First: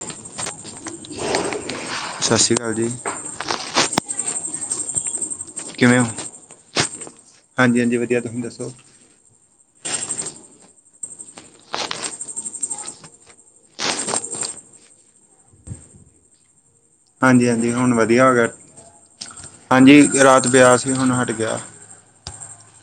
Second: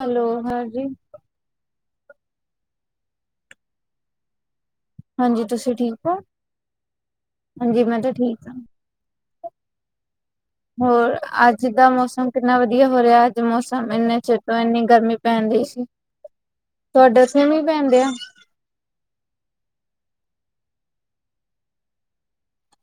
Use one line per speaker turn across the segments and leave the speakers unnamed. Hello ਹਾਂਜੀ
ਸਤਿ ਸ੍ਰੀ ਅਕਾਲ ਜੀ
ਹਾਂਜੀ ਤੁਸੀਂ ਠੀਕ ਹੋ, ਹਾਂਜੀ ਮੈਂ ਤੇ
ਵਧੀਆ ਤੁਸੀਂ
ਠੀਕ ਹਾਂ
ਦੱਸੋ
ਹੋਰ ਅੱਜ ਦਾ ਮੌਸਮ ਕਿੰਨਾ ਵਧੀਆ ਹੋ ਰਿਹਾ ਅੱਜ ਮੌਸਮ ਇੰਨੇ ਚਿਰ ਤੋਂ ਇੰਨੀ ਗਰਮੀ ਪੈਣ ਦਹੀ ਸੀ। ਤੁਹਾਡੇ ਇਥੇ
ਹਾਂਜੀ
ਵੀ
ਹਾਂਜੀ ਹੁਣ
ਪੈਂਦੇ ਆ।
ਵਧੀਆ ਹੋ ਗਿਆ ਹਾਂਜੀ ਰਾਤ ਪਿਆ ਸੀ ਹੁਣ ਹਟ ਗਿਆ।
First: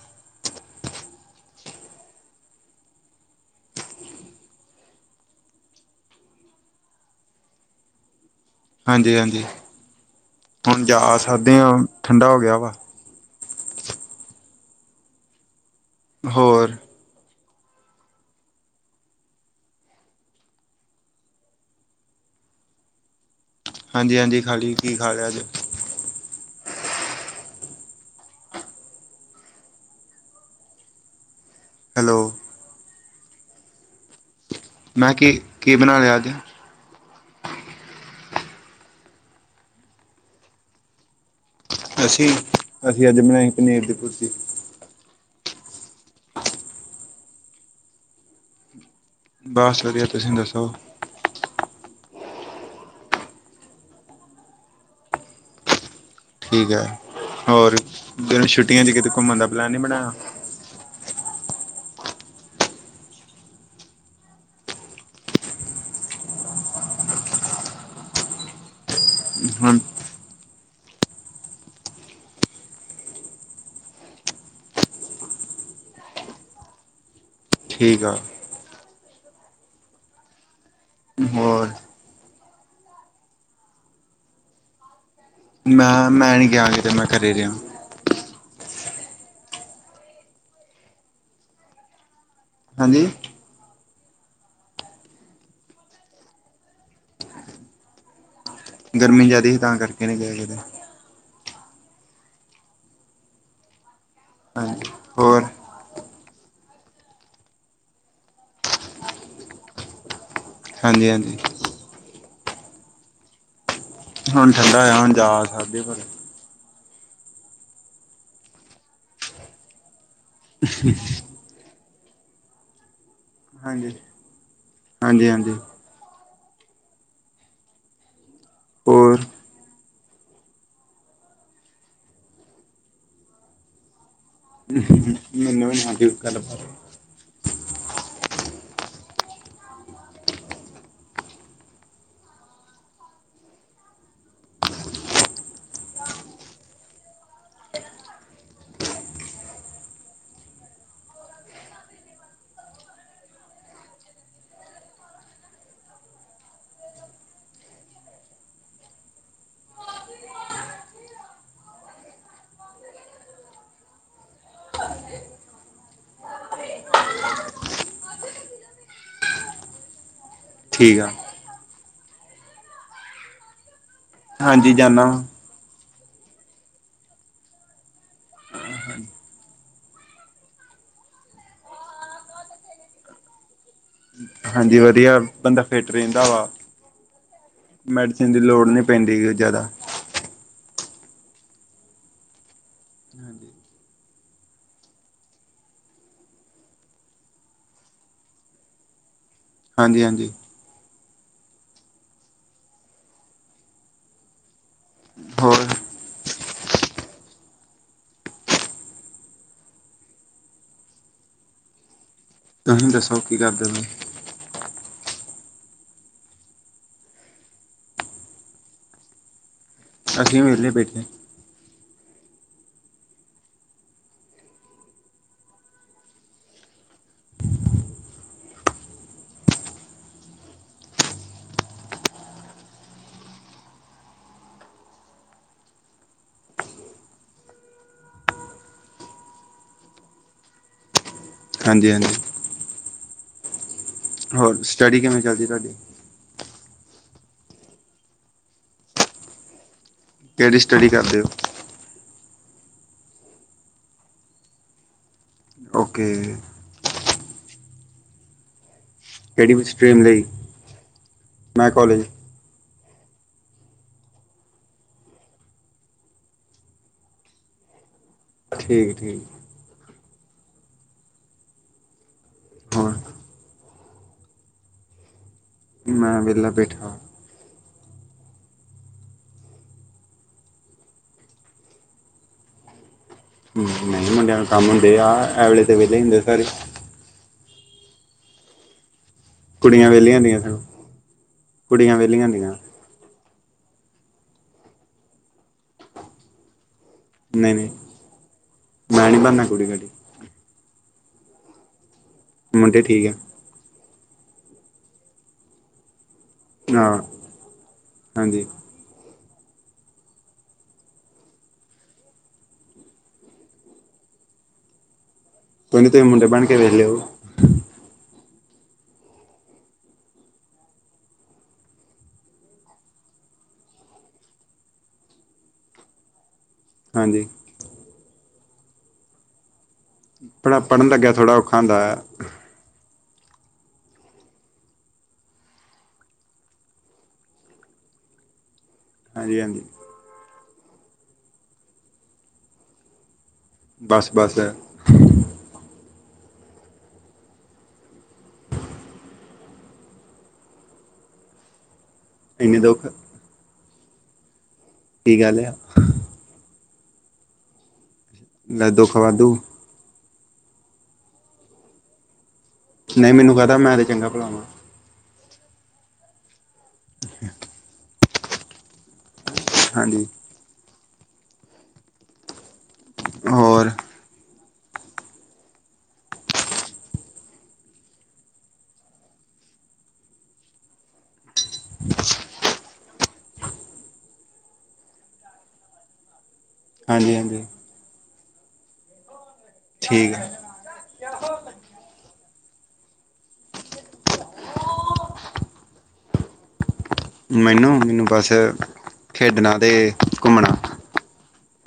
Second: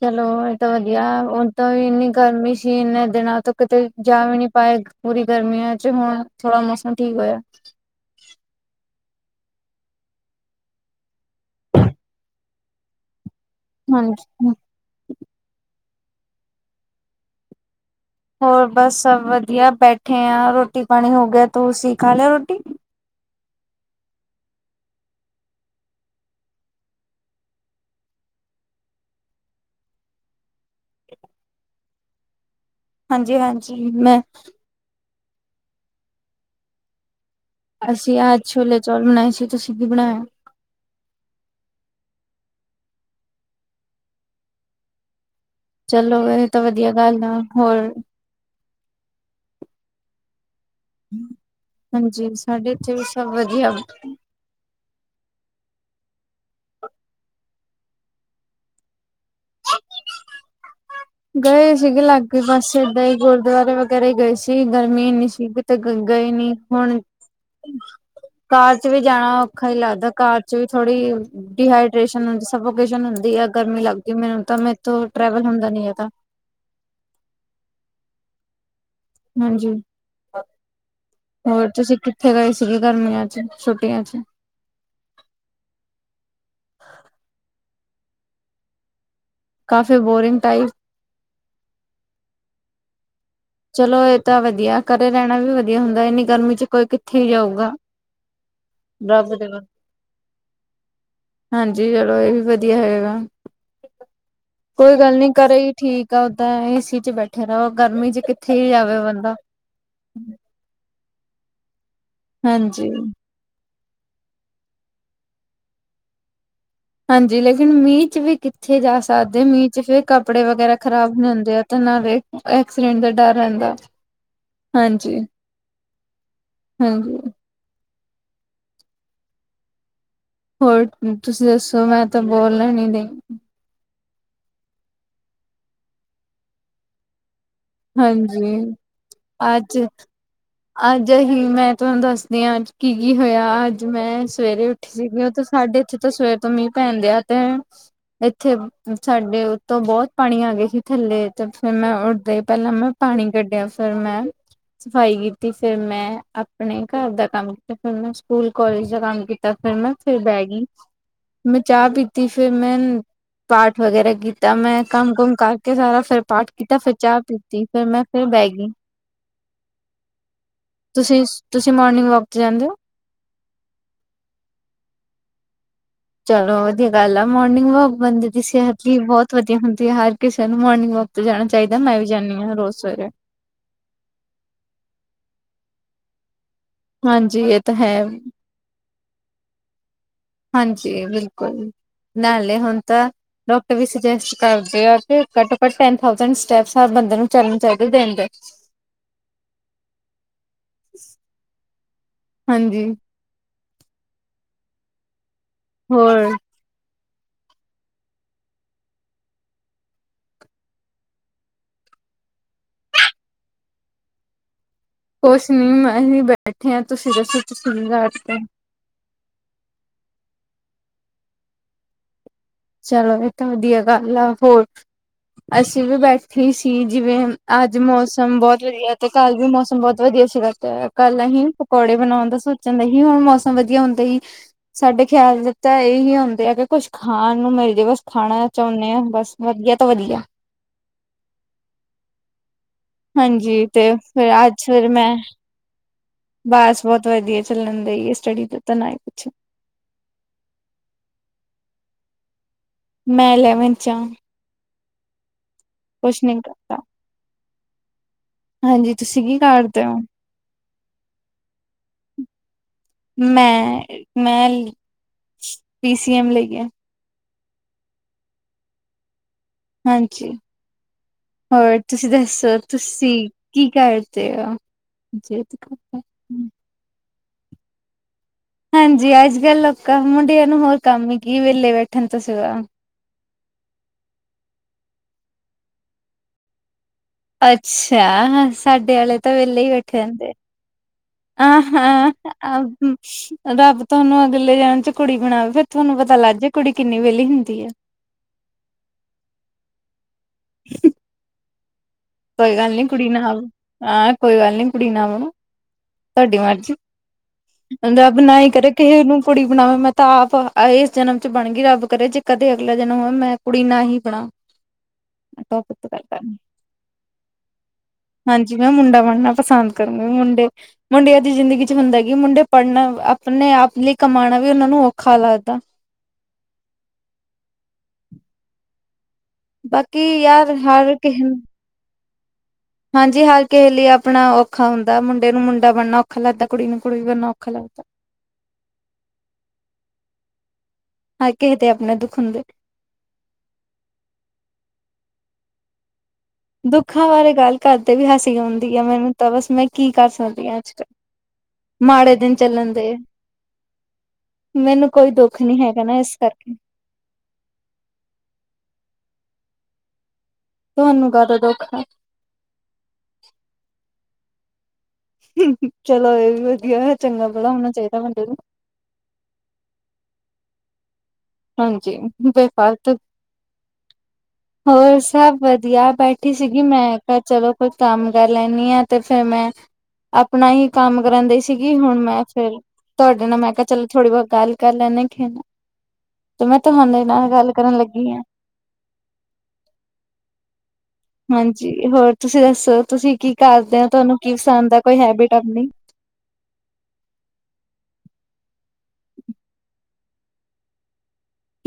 ਚਲੋ ਏਹ ਤਾਂ ਵਧੀਆ ਹੁਣ ਤਾਂ ਵੀ ਇੰਨੀ ਗਰਮੀ ਸੀ ਇਨੇ ਦਿਨਾਂ ਤੋਂ ਕਿਤੇ ਜਾਂ ਵੀ ਨੀ ਪਾਏ। ਪੂਰੀ ਗਰਮੀਆਂ ਚ ਹੁਣ ਥੋੜਾ ਮੌਸਮ ਠੀਕ ਹੋਇਆ।
ਹਾਂਜੀ ਹਾਂਜੀ ਹੁਣ ਜਾ ਸਕਦੇ ਹਾਂ ਠੰਡਾ ਹੋ ਗਿਆ ਵਾ।
ਹਾਂਜੀ ਹੂੰ।
ਹੋਰ।
ਹੋਰ ਬਸ ਸਭ ਵਧੀਆ ਬੈਠੇ ਆ ਰੋਟੀ ਪਾਣੀ ਹੋ ਗਿਆ ਤੁਸੀਂ ਖਾ ਲਿਆ ਰੋਟੀ।
ਹਾਂਜੀ ਹਾਂਜੀ ਖਾਲੀ ਕੀ ਖਾ ਲਿਆ ਅੱਜ।
[unintelligible]
ਹੈਲੋ।
ਹਾਂਜੀ ਹਾਂਜੀ ਮੈਂ।
ਮੈਂ ਕਿਹਾ ਕੀ ਬਣਾ ਲਿਆ ਅੱਜ।
ਅਸੀਂ ਆਹ ਛੋਲੇ ਚੌਲ ਬਣਾਏ ਸੀ ਤੁਸੀਂ ਕੀ ਬਣਾਇਆ?
ਅਸੀਂ ਅਸੀਂ ਅੱਜ ਬਣਾਈ ਪਨੀਰ ਦੀ ਭੁਰਜੀ।
ਚਲੋ ਵ ਤਾਂ ਵਧੀਆ ਗੱਲ ਆ ਹੋਰ
ਬਸ ਵਧੀਆ ਤੁਸੀਂ ਦੱਸੋ?
ਹਾਂਜੀ ਸਾਡੇ ਇਥੇ ਵੀ ਸਭ ਵਧੀਆ।
ਠੀਕ ਹੈ ਹੋਰ ਜਨ ਛੁੱਟੀਆਂ ਚ ਕਿਤੇ ਘੁੰਮਣ ਦਾ ਪਲੈਨ ਨੀ ਬਣਾਇਆ?
ਗਏ ਸੀਗੇ ਲਾਗੇ ਪਾਸੇ ਇਏਦਾਂ ਹੀ ਗੁਰਦੁਆਰੇ ਵਗੈਰਾ ਹੀ ਗਏ ਸੀ ਗਰਮੀ ਇੰਨੀ ਸੀ। ਤੇ ਗਏ ਨੀ ਹੁਣ ਕਾਰ ਚ ਵੀ ਜਾਣਾ ਔਖਾ ਹੀ
ਹੁਣ
ਲੱਗਦਾ ਕਾਰ ਚ ਵੀ ਥੋੜੀ ਡੀਹਾਈਡੇਸ਼ਨ ਹ ਸਸ਼ਨ ਹੁੰਦੀ ਆ ਗਰਮੀ ਲੱਗ ਕੇ ਮੈਨੂੰ ਤਾਂ ਮੈਂ ਇਥੋਂ ਟਰੈਵਲ ਹੁੰਦਾ ਨੀ ਹੈ। ਤਾਂ।
ਠੀਕ ਆ।
ਹਾਂਜੀ ਹੋਰ ਤੁਸੀਂ ਕਿ। ਕਿੱਥੇ ਗਏ ਸੀਗੇ ਗਰਮੀਆਂ ਚ ਛੁਟੀਆਂ ਚ।
ਮੈਂ ਮੈਂ ਨੀ ਗਿਆ ਜ ਮੈਂ ਘਰੇ ਰਿਹਾ।
ਕਾਫੀ ਬੋਰਿੰਗ ਟਾਈਪ।
ਹਾਂਜੀ।
ਚਲੋ ਇਹ ਤਾਂ ਵਧੀਆ ਘਰੇ ਰਹਿਣਾ ਵੀ ਵਧੀਆ ਹੁੰਦਾ ਇੰਨੀ ਗਰਮੀ ਚ ਕੋਈ ਕਿੱਥੇ ਹੀ ਜਾਊਗਾ।
ਗਰਮੀ
ਰੱਬ ਦੇ
ਜ਼ਿਆਦਾ ਸੀ ਤਾਂ ਕਰਕੇ ਨੀਂ ਗਏ ਕਿਤੇ।
ਹਾਂਜੀ ਚਲੋ ਇਹ ਵੀ ਵਧੀਆ ਹੈਗਾ
ਹਾਂਜੀ
ਕੋਈ ਗੱਲ ਨੀ।
ਹੋਰ
ਘਰੇ ਹੀ ਠੀਕ ਆ ਉੱਦਾਂ ਏ ਸੀ ਚ ਬੈਠੇ ਰਹੋ ਗਰਮੀ ਚ ਕਿੱਥੇ ਹੀ ਜਾਵੇ ਬੰਦਾ।
ਹਾਂਜੀ ਹਾਂਜੀ।
ਹਾਂਜੀ
ਹੁਣ ਠੰਡਾ ਹੋਇਆ ਹੁਣ ਜਾ ਸਕਦੇ ਪਰ।
ਹਾਂਜੀ ਲੇਕਿਨ ਮੀਂਹ ਚ ਵੀ ਕਿੱਥੇ ਜਾ ਸਕਦੇ ਮੀਂਹ ਚ ਫਿਰ ਕੱਪੜੇ ਵਗੈਰਾ ਖ਼ਰਾਬ ਨਹੀਂ ਹੁੰਦੇ ਆ ਨਾਲ ਐਕਸੀਡੈਂਟ ਦਾ ਡਰ ਰਹਿੰਦਾ
ਹਾਂਜੀ
ਹਾਂਜੀ। ਹਾਂਜੀ
ਔਰ
ਹੋਰ ਤੁਸੀਂ ਦੱਸੋ ਮੈਂ ਤਾਂ ਬੋਲ ਨ ਡਈ
ਮਨ ੱਲ
ਹਾਂਜੀ ਅੱਜ ਅੱਜ ਅਸੀਂ ਮੈਂ ਤੁਹਾਨੂੰ ਦੱਸਦੀ ਹਾਂ ਅੱਜ ਕੀ ਕੀ ਹੋਇਆ ਅੱਜ ਮੈਂ ਸਵੇਰੇ ਉ ਬੈਠੇ ਸੀਗੀ ਉਹ ਤੇ ਸਾਡੇ ਇੱਥੇ ਤਾਂ ਸਵੇਰ ਤੋਂ ਮੀਂਹ ਪੈਣਦੇ ਆ ਤੇ ਇੱਥੇ ਸਾਡੇ ਉੱਤੋਂ ਬਹੁਤ ਪਾਣੀ ਆ ਗਏ ਸੀ ਥੱਲੇ ਤੇ ਫੇਿਰ ਮੈਂ ਉੱਡਦੇ ਪਹਿਲਾਂ ਮੈਂ ਪਾਣੀ ਕੱਢਿਆ ਫਿਰ ਮੈਂ ਸਫ਼ਾਈ ਕੀਤੀ। ਫਿਰ ਮੈਂ ਆਪਣੇ ਘਰ ਦਾ ਕੰਮ ਕੀਤਾ ਫਿਰ ਮੈਂ ਸਕੂਲ ਕਾਲਜ ਦਾ ਕੰਮ ਕੀਤਾ। ਫਿਰ ਮੈਂ ਫਿਰ ਬਹਿ ਗਈ ਮੈਂ ਚਾਹ ਪੀਤੀ ਫਿਰ ਮੈਂ ਪਾਠ ਵਗੈਰਾ ਕੀਤਾ ਮੈਂ ਕੰਮ ਕੁੁੰਮ ਕਰਕੇ ਸਾਰਾ ਫਿਰ ਪਾਠ ਕੀਤਾ ਫਿਰ ਚਾਹ ਪੀ ਫੇਿਰ ਮੈਂ ਫੇਿਰ ਬਹਿ ਗਈ
ਠੀਕ ਆ
ਤੁਸੀਂ ਸ ਤੁਸੀਂ ਮੋਰਨਿੰਗ ਵੌਕ ਤੇ ਜਾਂਦੇ ਓ?
ਹਾਂਜੀ ਜਾਨਾ ਵਾਂ।
ਚਲੋ ਵਧੀਆ ਗੱਲ ਆ। ਮੋਰਨਿੰਗ ਵੌਕ ਬੰਦੇ ਦੀ ਸਿਹਤ ਲਈ ਬਹੁਤ ਵਧੀਆ ਹੁੰਦੀ ਐ, ਹਰ ਕਿਸੇ ਨੂੰ ਮੋਰਨਿੰਗ ਵੌਕ ਤੇ ਜਾਣਾ ਚਾਈਦਾ। ਮੈਂ ਵੀ ਜਾਂਨੀ ਆਂ, ਰੋਜ਼ ਸਵੇਰੇ।
ਹਾਂਜੀ ਵਧੀਆ ਬੰਦਾ ਫਿਟ ਰਹਿੰਦਾ ਵਾ।
ਹਾਂਜੀ ਇਹ ਤਾਂ ਹੈ
ਮੈਡੀਸਨ ਦੀ ਲੋੜ ਨੀ ਪੈਂਦੀ ਗੀ ਜਾਦਾ।
ਹਾਂਜੀ, ਬਿਲਕੁਲ। ਨਾਲੇ ਹੁਣ ਤਾਂ
ਹਾਂਜੀ
ਡੌਕਟਰ ਵੀ ਸਜੇਸਟ ਕਰਦੇ ਆ ਕਿ ਘੱਟੋ ਘੱਟ ਟੈੱਨ ਥਾਊਜੈ਼ਂਡ ਸਟੈੱਪਸ, ਹਰ ਬੰਦੇ ਨੂੰ ਚੱਲਣਾ ਚਾਈਦਾ ਦਿਣ ਦੇ ਇੱਚ।
ਹਾਂਜੀ ਹਾਂਜੀ।
ਹਾਂਜੀ।
ਹੋਰ
ਹੋਰ।
ਤੁਹੀਂ ਦੱਸੋ, ਕੀ ਕਰਦੇ ਤੁਹੀਂ?
ਕੁਛ ਨੀ ਮੈਂ-ਅਹੀਂ ਬੈਠੇ ਆਂ, ਤੁਸੀਂ ਦੱਸੋ ਤੁਸੀਂ ਕੀ ਕਰਦੇ?
ਅਸੀਂ ਵੀ ਵੇਲੇ ਬੈਠੇ।
ਚਲੋ, ਇਹ ਤਾਂ ਵਧੀਆ ਗੱਲ ਆ, ਹੋਰ। ਅਸੀਂ ਵੀ ਬੈਠੇ ਈ ਸੀ, ਜਿਵੇਂ ਅੱਜ ਮੌਸਮ ਬਹੁਤ ਵਧੀਆ ਤੇ ਕੱਲ੍ਹ ਵੀ ਮੌਸਮ ਬਹੁਤ ਵਧੀਆ ਸੀਗਾ। ਤੇ ਕੱਲ ਅਹੀਂ ਪਕੌੜੇ ਬਣਾਉਣ ਦਾ ਸੋਚਣ ਦੇ ਹੀ। ਹੁਣ ਮੌਸਮ ਵਧੀਆ ਹੁੰਦੇ ਈ ਸਾਡੇ ਖਿਆਲ ਵਿ ਤਾਂ ਇਹੀ ਆਉਂਦੇ ਆ ਕਿ ਕੁਛ ਖਾਣ ਨੂੰ ਮਿਲ ਜੇ ਬਸ, ਖਾਣਾ ਚਾਉਨੇ ਆਂ ਬਸ, ਵਧੀਆ ਤੋਂ ਵਧੀਆ।
ਹਾਂਜੀ ਹਾਂਜੀ।
ਹਾਂਜੀ, ਤੇ ਫਿਰ ਅੱਜ
ਹੋਰ
ਫਿਰ
ਸਟੱਡੀ
ਮੈਂ
ਕਿਵੇਂ ਚੱਲਦੀ ਤੁਹਾਡੀ
ਬਸ, ਬਹੁਤ ਵਧੀਆ ਚੱਲਣ ਡਈਏ ਸਟੱਡੀ ਦਾ ਤਾਂ ਨਾ ਹੀ ਪੁੱਛੋ।
ਕਿਹੜੀ ਸਟੱਡੀ ਕਰਦੇਓ?
ਮੈਂ ਇਲੈਵਨਥ'ਚ ਆਂ।
ਓਕੇ
ਕੁਛ ਨੀ ਕਰਦਾ, ਹਾਂਜੀ। ਤੁਸੀਂ ਕੀ
ਕਿਹੜੀ
ਕਰਦੇਓ?
ਸਟਰੀਮ ਲਈ ਮੈਂ ਕੋਲਜ
ਮੈਂ ਮੈਂ ਪੀਸੀਐਮ ਲਈਏ।
ਠੀਕ।
ਹਾਂਜੀ, ਹੋਰ ਤੁਸੀਂ ਦੱਸੋ
ਹੋਰ
ਤੁਸੀਂ ਕੀ ਕਰਦੇਓ? [unintelligible]
ਮੈਂ ਵੇਹਲਾ ਬੈਠਾ।
ਹਾਂਜੀ, ਅੱਜ-ਕੱਲ ਲੋਕਾਂ ਮੁੰਡਿਆਂ ਨੂੰ ਹੋਰ ਕੰਮ ਹੀ ਕੀ ਵੇਲੇ ਬੈਠਣ ਤੋਂ ਸਿਵਾ।
ਹਮ, ਮੁੰਡਿਆਂ ਨੂੰ ਕੰਮ ਹੁੰਦੇ ਆ, ਐ ਵਾਲੇ ਤੇ ਵੇਹਲੇ ਹੀ ਹੁੰਦੇ ਸਾਰੇ।
ਅੱਛਾ, ਸਾਡੇ ਆਲੇ ਤਾਂ ਵੇਹਲੇ ਹੀ
ਕੁੜੀਆਂ
ਬੈਠੇ
ਵਿਹਲੀਆਂ
ਰਹਿੰਦੇ ਆ।
ਹੁੰਦੀਆਂ ਸਗੋਂ
ਆਂ
ਕੁੜੀਆਂ
ਹਾਂ,
ਵਿਹਲੀਆਂ ਹੁੰਦੀਆਂ
ਆ ਰੱਬ ਤੁਹਾਨੂੰ ਅਗਲੇ ਜਨਮ 'ਚ ਕੁੜੀ ਬਣਾਵੇ, ਫੇਰ ਥੋਨੂੰ ਪਤਾ ਲੱਗ ਜੇ। ਕੁੜੀ ਕਿੰਨੀ ਵੇਲੀ ਹੁੰਦੀਏ।
ਮੈ ਨੀ ਬਣਨਾ ਕੁੜੀ-ਕਾੜੀ।
[inaudible] ਕੋਈ ਗੱਲ
ਮੁੰਡੇ
ਨੀ ਕੁੜੀ
ਠੀਕ ਆ
ਨਾ, ਆਂ ਕੋਈ ਗੱਲ ਨੀ ਕੁੜੀ ਨਾ ਬਣੋ ਤੁਆਡੀ ਮਰਜ਼
ਹਾਂ
ਰੱਬ
ਹਾਂਜੀ
ਨਾਈਂ ਕਰੇ। ਕਿਹੇ ਨੂੰ ਪੁੜੀ ਬਣਾਵੇ, ਮੈਂ ਤਾਂ ਆਪ ਇਸ ਜਨਮ ਚ ਬਣ ਗਈ। ਰੱਬ ਕਰੇ ਜੇ ਕਦੇ ਅਗਲਾ ਜਨਮ ਹੋਵੇ ਮੈਂ ਕੁੜੀ ਨਾ ਹੀ ਬਣਾ।
ਕੋਈ
ਟੋਪਿਕ
ਨਾ ਤੁਹੀਂ
ਕਰਦਾ
ਮੂੰਡੇ ਬਣ ਕੇ ਵੇਖ ਲੇਓ।
ਹਾਂਜੀ, ਮੈਂ ਮੁੰਡਾ ਬਣਨਾ ਪਸੰਦ ਕਰੂੰਗੀ, ਮੁੰਡੇ ਮੁੰਡਿਆਂ ਦੀ ਜ਼ਿੰਦਗੀ 'ਚ ਹੁੰਦਾ, ਕਿ ਮੁੰਡੇ ਪੜ੍ਹਨ ਆਪਣੇ ਆਪ ਲਈ ਕਮਾਣਾ ਵੀ ਓਨਾਂ ਨੂੰ ਔਖਾ ਲੱਗਦਾ।
ਹਾਂਜੀ।
ਬਾਕੀ ਯਾਰ
ਪੜ੍ਹ ਪੜ੍ਹਨ
ਹਰ
ਲੱਗਿਆ
ਕਿਸੇ
ਥੜ੍ਹਾ ਔਖਾ ਹੋਂਦਾ ਯਾਂ।
ਹਾਂਜੀ, ਹਰ ਕਿਹੇ ਲਈ ਆਪਣਾ ਔਖਾ ਹੁੰਦਾ, ਮੁੰਡੇ ਨੂੰ ਮੁੰਡਾ ਬਣਨਾ ਔਖਾ ਲੱਗਦਾ, ਕੁੜੀ ਨੂੰ ਕੁੜੀ ਬਣਨਾ ਔਖਾ ਲੱਗਦਾ। [inaudible]
ਹਾਂਜੀ-ਹਾਂਜੀ।
ਹਾਂ, ਕਿਸੇ ਦੇ ਆਪਣੇ ਦੁਖ ਹੁੰਦੇ।
ਬਸ-ਬਸ,
ਦੁੱਖਾਂ ਬਾਰੇ ਗੱਲ ਘਰਦੇ ਵੀ ਹਸੀ ਹੁੰਦੀ ਆ, ਮੈਨੂੰ ਤਾਂ ਬਸ ਮੈਂ ਕੀ ਕਰ ਸਕਦੀ ਹਾਂ ਅੱਜ-ਕੱਲ ਮੇ ਦਿਨ
ਇੰਨੇ ਦੁੱਖ
ਚਲਦੇ‌ ਆ। ਮੈਨੂੰ ਕੋਈ
ਕੀ ਗੱਲ
ਦੁੱਖ
ਆ
ਨੀ ਹੈਗਾ, ਨਾ ਇਸ ਕਰਕੇ
ਲੈਦੋ ਖਵਾ ਦਉ
ਤੁਹਾਨੂੰ ਕਾਹਦਾ ਦੁਖ ਹੈ?
ਨਹੀਂ, ਮੈਨੂੰ ਕਹਿਦਾ ਮੈਂ ਤੇ ਚੰਗਾ ਭਲਾ ਵਾ‌।
ਚਲੋ, ਇਹ ਵੀ ਵਧੀਆ ਚੰਗਾ ਭਲਾ ਹੋਣਾ ਚਾਹੀਦਾ ਬੰਦੇ ਨੂੰ।
ਹਾਂਜੀ,
ਹਾਂਜੀ, ਬੇ ਫ਼ਾਲਤੂ
ਹੋਰ
ਹੋਰ ਸਭ ਵਧੀਆ ਬੈਠੀ ਸੀਗੀ, ਮੈਂ ਕਿਹਾ ਚਲੋ ਕੋਈ ਕੰਮ ਕਰ ਲੈਣੀ ਆਂ ਤੇ ਫਿਰ ਮੈਂ ਆਪਣਾ ਹੀ ਕੰਮ ਕਰਾਂਦੇ ਸੀ। ਸੀਗੀ, ਹੁਣ ਮੈਂ ਫਿਰ ਤੁਹਾਡੇ ਨਾਲ ਮੈਂ ਕਿਹਾ ਚਲੋ ਥੋੜ੍ਹੀ ਬਹੁਤ ਗੱਲ ਕਰ ਲੈਂਦੇੇ ਨਾ ਤੇ ਮੈਂ ਤੁਹਾਡੇ
ਹਾਂਜੀ
ਨਾਲ
ਹਾਂਜੀ
ਗੱਲ ਕਰਨ ਲੱਗੀ ਹਾਂ।
ਠੀਕ ਹੈ।
ਹਾਂਜੀ ਹੋਰ ਤੁਸੀਂ ਦੱਸੋ? ਤੁਸੀਂ ਕੀ ਕਰਦੇ ਹੋ, ਤੁਹਾਨੂੰ ਕੀ ਪਸੰਦ ਦਾ ਕੋਈ ਹੈਬਿਟ ਆਪਣੀ
ਮੈਨੂੰ, ਮੈਨੂੰ ਬੱਸ ਖੇਡਣਾ ਅਤੇ ਘੁੰਮਣਾ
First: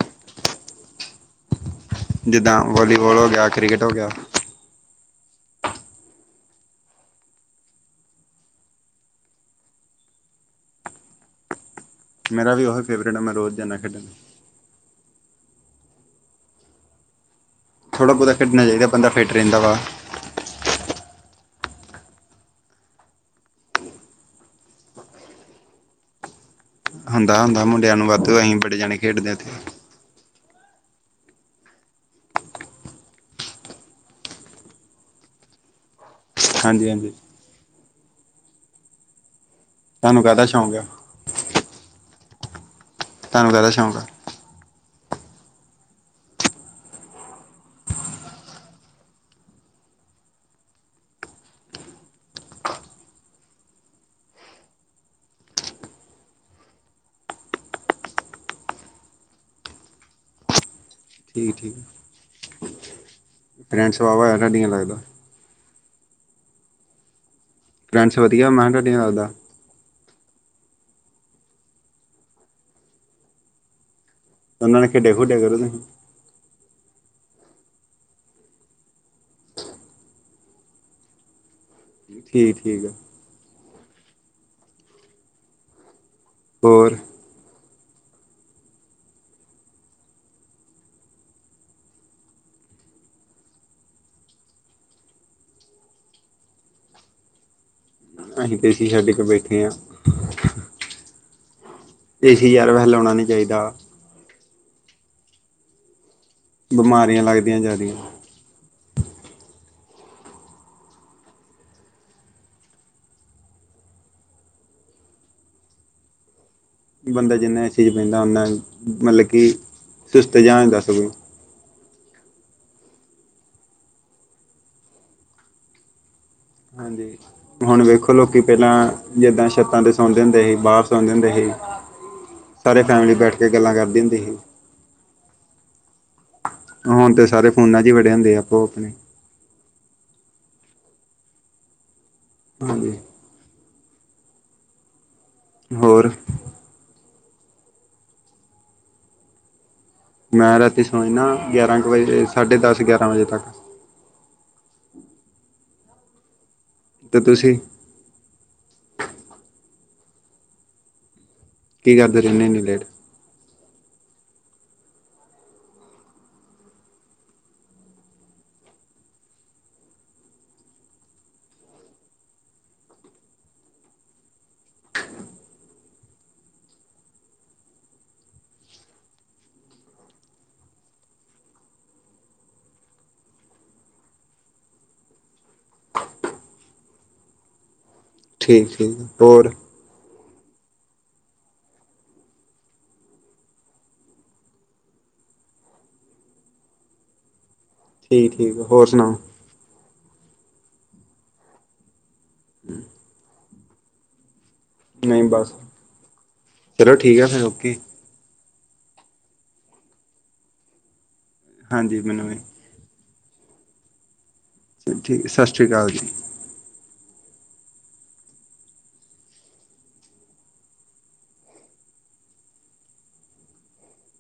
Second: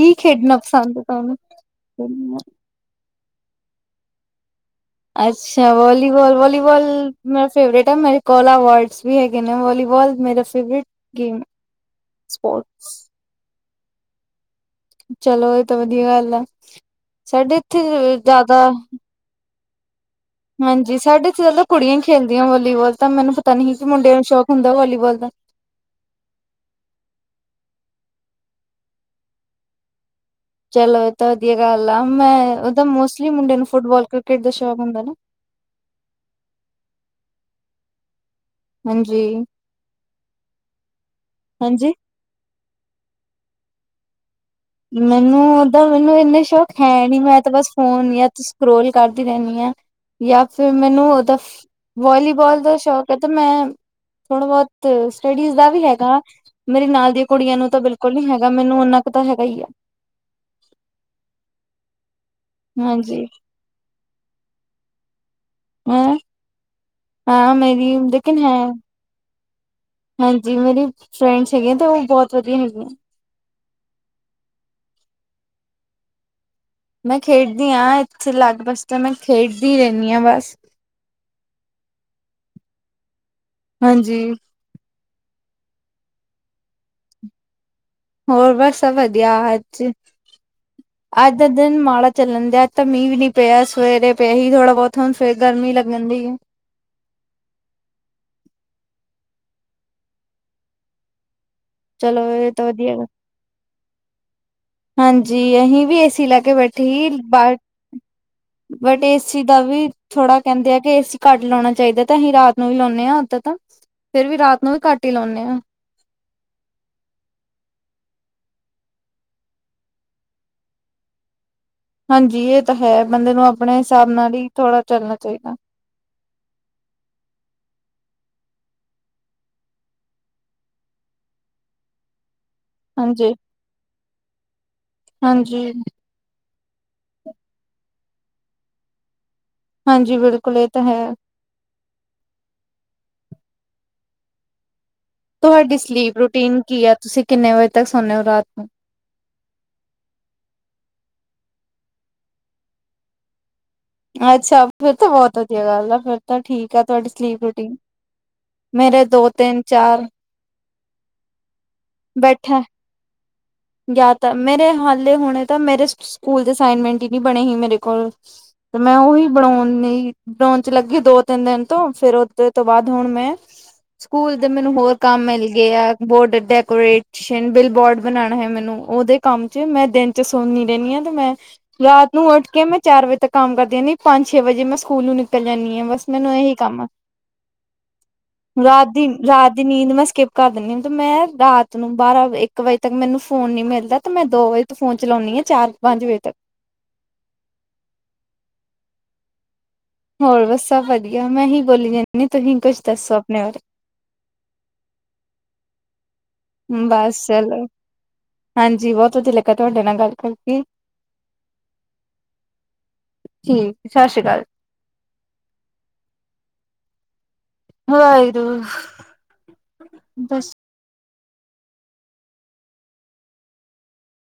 ਕੀ ਖੇਡਣਾ ਪਸੰਦ ਐ ਤੁਹਾਨੂੰ?
ਜਿੱਦਾਂ ਵਾਲੀਬਾਲ ਹੋ ਗਿਆ, ਕ੍ਰਿਕਟ ਹੋ ਗਿਆ।
ਅੱਛਾ, ਵਾਲੀਬਾਲ, ਵਾਲੀਬਾਲ ਮੇਰਾ ਫੇਵਰੇਟ ਆ ਮੇਰੇ ਕੋਲ ਅਵਾਰਡ ਵੀ ਹੈਗੇ ਨੇ ਵਾਲੀਬਾਲ ਮੇਰੇ ਸਿਵਟ ਗੇਮ
ਮੇਰਾ ਵੀ ਉਹੀ
ਸਪੋਰਟਸ
ਫੇਵਰੇਟ ਹੈ, ਮੈਂ ਰੋਜ਼ ਜਾਂਦਾ ਖੇਡਣ
ਚਲੋ, ਇਹ ਤਾਂ ਵਧੀਆ ਗੱਲ ਆ। ਸਾਡੇ ਇੱਥੇ
ਥੋੜਾਂ ਬਹੁਤ
ਜ਼ਿਆਦਾ
ਖੇਡਣਾ ਚਾਹੀਦਾਂ ਬੰਦਾ ਫਿਟ ਰਹਿੰਦਾ ਵਾ।
ਹਾਂਜੀ, ਸਾਡੇ ਚ ਚਦੋਂ ਕੁੜੀਆਂ ਹੀ ਖੇਲਦੀਆਂ ਵਾਲੀਬਾਲ ਤਾਂ ਮੈਨੂੰ ਪਤਾ ਨੀ ਕਿ ਮੁੰਡਿਆਂ ਨੂੰ ਸ਼ੌਕ ਹੁੰਦਾ ਵਾਲੀਬਾਲ ਦਾ?
ਹੁੰਦਾ, ਹੁੰਦਾ ਮੁੰਡਿਆਂ ਨੂੰ ਵੱਧ ਅਸੀਂ ਬੜੇ ਜਾਣੇ ਖੇਡਦੇ ਹੁਣੇ
ਚਲੋ ਇਹ ਤਾਂ ਵਧੀਆ ਗੱਲ ਆ, ਮੈਂ ਉਹਦਾ ਮੋਸਟਲੀ ਮੁੰਡੇ ਨੂੰ ਫੁੱਟਬਾਲ, ਕ੍ਰਿਕਟ ਦਾ ਸ਼ੌਕ ਹੁੰਦਾ ਨਾ।
ਹਾਂਜੀ-ਹਾਂਜੀ।
ਹਾਂਜੀ।
ਤੁਹਾਨੂੰ ਕਾਹਦਾ ਸ਼ੌਂਕ ਆ
ਹਾਂਜੀ,
ਤੁਹਾਨੂੰ ਕਾਹਦਾ ਸ਼ੌਂਕ ਆ?
ਮੈਨੂੰ ਉਦਾ ਮੈਨੂੰ ਇੰਨੇ ਸ਼ੌਕ ਹੈ ਨੀ, ਮੈਂ ਤਾਂ ਬੱਸ ਫੋਨ ਜਾ ਸਕਰੋਲ ਕਰਦੀ ਰਹਿੰਦੀ ਹਾਂ, ਜਾਂ ਫਿਰ ਮੈਨੂੰ ਉਹਦਾ ਵਾਲੀਬਾਲ ਦਾ ਸ਼ੌਕ ਹੈ, ਤੇ ਮੈਂ ਥੋੜ੍ਹਾ ਬਹੁਤ ਸਟਡੀਜ਼ ਦਾ ਵੀ ਹੈਗਾ। ਮੇਰੇ ਨਾਲ ਦੀਆਂ ਕੁੜੀਆਂ ਨੂੰ ਤਾਂ ਬਿਲਕੁੱਲ ਨੀ ਹੈਗਾ, ਮੈਨੂੰ ਓਨਾ ਕੁ ਤਾਂ ਹੈਗਾ ਹੀ ਹੈ।
[unintelligible]
ਹਾਂਜੀ,
ਰੈਂਟ ਸਭਾਵਾ ਆ ਲੱਗਦਾ [unintelligible]
ਹੈ, ਹਾਂ ਮੇਂ ਵੀ ਉੰਦੇ ਕੋਲ ਜਾਨਾ ਹੈ।
ਦਾ [unintelligible]
ਹਾਂਜੀ ਮੇਰੀ ਫਰੈਂਡਸ ਹੈਗੀਆਂ, ਤੇ ਉਹ ਬਹੁਤ ਵਧੀਆ ਹੈਗੀਆਂ।
ਉਹਨਾਂ ਨਾਲ ਖੇਡੀਆਂ ਖੁਡੀਆਂ ਕਰੋ ਤੁਸੀਂ
ਮੈਂ ਖੇਡਦੀ ਹਾਂ ਇੱਥੇ ਅਲੱਗ ਬੱਸ ਤਾਂ ਮੈਂ ਖੇਡਦੀ ਰਹਿੰਦੀ ਹਾਂ ਬੱਸ
ਠੀਕ-ਠੀਕ ਆ।
ਹਾਂਜੀ,
ਹੋਰ?
ਹੋਰ ਬਸ ਵਧੀਆ ਅੱਜ ਅੱਜ ਦਾ ਦਿਨ ਮਾੜਾ ਚੱਲਣ ਡਿਆ ਅੱਜ ਤਾਂ ਮੀਂਹ ਵੀ ਨੀ ਪਿਆ ਸਵੇਰੇ ਪਿਆ ਹੀ ਥੋੜਾ ਬਹੁਤ ਹੁਣ ਫਿਰ ਗਰਮੀ ਲੱਗਣ ਦੀ
ਆਈ ਤੇ ਸਾਡੀਆਂ ਕਮੇਟੀਆਂ ਹਾਂ।
ਚਲੋ ਇਹ
ਤੇਜੀ
ਤਾਂ
ਯਾਰ ਵੈਲ
ਵਧੀਆ ਗੱਲ
ਆਣਾ ਨਹੀਂ ਚਾਹੀਦਾ
ਹਾਂਜੀ ਅਸੀਂ ਵੀ ਏਸੀ ਲਾ ਕੇ ਬੈਠੇ ਸੀ
ਬਿਮਾਰੀਆਂ
ਬਾਹਰ
ਲੱਗਦੀਆਂ ਜ਼ਿਆਦੀਆਂ
ਬਟ ਏਸੀ ਦਾ ਵੀ ਥੋੜਾ ਕਹਿੰਦੇ ਆ ਕਿ ਏਸੀ ਘੱਟ ਲਾਉਣਾ ਚਾਹੀਦਾ ਤੇ ਅਸੀਂ ਰਾਤ ਨੂੰ ਵੀ ਲਾਉਂਦੇ ਹਾਂ ਉਦਾਂ ਤਾਂ ਫਿਰ ਵੀ ਰਾਤ ਨੂੰ ਵੀ ਘੱਟ ਹੀ ਲਾਉਂਦੇ ਆਂ
ਬੰਦਾ ਜਿੰਨਾ ਇਸ ਚੀਜ਼ ਬਹਿੰਦਾ ਉਨਾ ਮਤਲਬ ਕਿ ਸੁੱਸਤ ਜਿਹਾ ਸਗੋਂ
ਹਾਂਜੀ ਇਹ ਤਾਂ ਹੈ ਬੰਦੇ ਨੂੰ ਆਪਣੇ ਹਿਸਾਬ ਨਾਲ ਹੀ ਥੋੜਾ ਚੱਲਣਾ ਚਾਹੀਦਾ
ਹਾਂਜੀ ਹੁਣ ਵੇਖੋ ਲੋਕੀ ਪਹਿਲਾਂ ਜਿੱਦਾਂ ਛੱਤਾਂ ਤੇ ਸੌਂਦੇ ਹੁੰਦੇ ਸੀ ਬਾਹਰ ਸੌਂ ਜਾਂਦੇ ਸੀ।
[inaudible]
ਸਾਰੀ ਫੈਮਲੀ ਬੈਠ
ਹਾਂਜੀ।
ਕੇ ਗੱਲਾਂ ਕਰਦੀ ਹੁੰਦੀ ਸੀ।
ਹਾਂਜੀ
ਹੁਣ ਤੇ ਸਾਰੇ ਫੋਨਾਂ ਚ ਹੀ ਵੜੇ ਹੁੰਦੇ ਆਪੋ ਆਪਣੇ
ਹਾਂਜੀ ਬਿਲਕੁਲ ਇਹ ਤਾਂ ਹੈ।
ਹਾਂਜੀ
ਤੁਹਾਡੀ
ਹੋਰ
ਸਲੀਪ ਰੂਟੀਨ ਕੀ ਆ ਤੁਸੀਂ ਕਿੰਨੇ ਵਜੇ ਤੱਕ ਸੌਦੇ ਹੋ ਰਾਤ ਨੂੰ
ਮੈਂ ਰਾਤੀ ਸੋ ਜਾਨਾ ਗਿਆਰਾਂ ਕੁ ਵਜੇ ਸਾਢੇ ਦਸ ਗਿਆਰਾਂ ਵਜੇ ਤੱਕ
ਅੱਛਾ ਫਿਰ ਤਾਂ ਬਹੁਤ ਵਧੀਆ ਗੱਲ ਆ ਫਿਰ ਤਾਂ ਠੀਕ ਆ ਤੁਹਾਡੀ
ਤੇ
ਸਲੀਪ
ਤੁਸੀਂ
ਰੂਟੀਨ ਮੇਰੇ ਦੋ ਤਿੰਨ ਚਾਰ
ਕੀ ਕਰਦੇ ਰਹਿੰਦੇ ਇੰਨੀ ਲੇਟ
ਗਿਆ ਤਾਂ ਮੇਰੇ ਹਾਲੇ ਹੁਣੇ ਤਾਂ ਮੇਰੇ ਸਕੂਲ ਦੇ ਅਸਾਈਨਮੈਂਟ ਹੀ ਨਹੀਂ ਬਣੇ ਹੀ ਮੇਰੇ ਕੋਲ ਤੇ ਮੈਂ ਉਹੀ ਬਣਾਉਣ ਲਈ ਬਣਾਉਣ ਚ ਲੱਗੀ ਦੋ ਤਿੰਨ ਦਿਨ ਤੋਂ ਫਿਰ ਉਹਦੇ ਤੋਂ ਬਾਅਦ ਹੁਣ ਮੈਂ ਸਕੂਲ ਦੇ ਮੈਨੂੰ ਹੋਰ ਕੰਮ ਮਿਲ ਗਏ ਆ ਬੋਰਡ ਡੈਕੋਰੇਸ਼ਨ [unintelligible] ਬੋਰਡ ਬਣਾਣਾ ਹੈ ਮੈਨੂੰ ਉਹਦੇ ਕੰਮ ਚ ਮੈਂ ਦਿਨ ਚ ਸੁਣਨੀ ਰਹਿੰਦੀ ਹਾਂ ਤੇ ਮੈਂ ਰਾਤ ਨੂੰ ਉੱਠ ਕੇ ਮੈਂ ਚਾਰ ਵਜੇ ਤੱਕ ਕੰਮ ਕਰਦੀ ਰਹਿੰਦੀ ਪੰਜ ਛੇ ਵਜੇ ਮੈਂ ਸਕੂਲ ਨੂੰ ਨਿਕਲ ਜਾਂਦੀ ਹਾਂ ਬਸ ਮੈਨੂੰ ਇਹੀ ਕੰਮ ਆ
ਠੀਕ
ਰਾਤ
ਠੀਕ
ਦੀ
ਹੋਰ
ਰਾਤ ਦੀ ਨੀਂਦ ਮੈਂ ਸਕਿਪ ਕਰ ਦਿੰਦੀ ਹਾਂ ਤੇ ਮੈਂ ਰਾਤ ਨੂੰ ਬਾਰਾਂ ਇੱਕ ਵਜੇ ਤੱਕ ਮੈਨੂੰ ਫ਼ੋਨ ਨਹੀਂ ਮਿਲਦਾ ਤਾਂ ਮੈਂ ਦੋ ਵਜੇ ਤੋਂ ਫੋਨ ਚਲਾਉਂਦੀ ਹਾਂ ਚਾਰ ਪੰਜ ਵਜੇ ਤੱਕ
ਠੀਕ ਠੀਕ ਆ ਹੋਰ ਸੁਣਾਓ
ਹੋਰ ਬਸ ਸਭ ਵਧੀਆ ਮੈਂ ਹੀ ਬੋਲੀ ਜਾਂਦੀ ਤੁਸੀਂ ਕੁਝ ਦੱਸੋ ਆਪਣੇ ਬਾਰੇ
ਨਹੀਂ ਬਸ ਚਲੋ ਠੀਕ ਆ
ਬਸ
ਫਿਰ
ਚਲੋ
ਓਕੇ
ਹਾਂਜੀ ਬਹੁਤ ਵਧੀਆ ਲੱਗਾ ਤੁਹਾਡੇ ਨਾਲ ਗੱਲ ਕਰਕੇ
ਹਾਂਜੀ ਮੈਨੂੰ ਵੀ
ਸੱਚੀ ਸਤਿ ਸ਼੍ਰੀ ਅਕਾਲ
ਚੱਲ ਠੀਕ ਸਤਿ ਸ਼੍ਰੀ ਅਕਾਲ ਜੀ
ਹਾਏ ਰੋ ਬੱਸ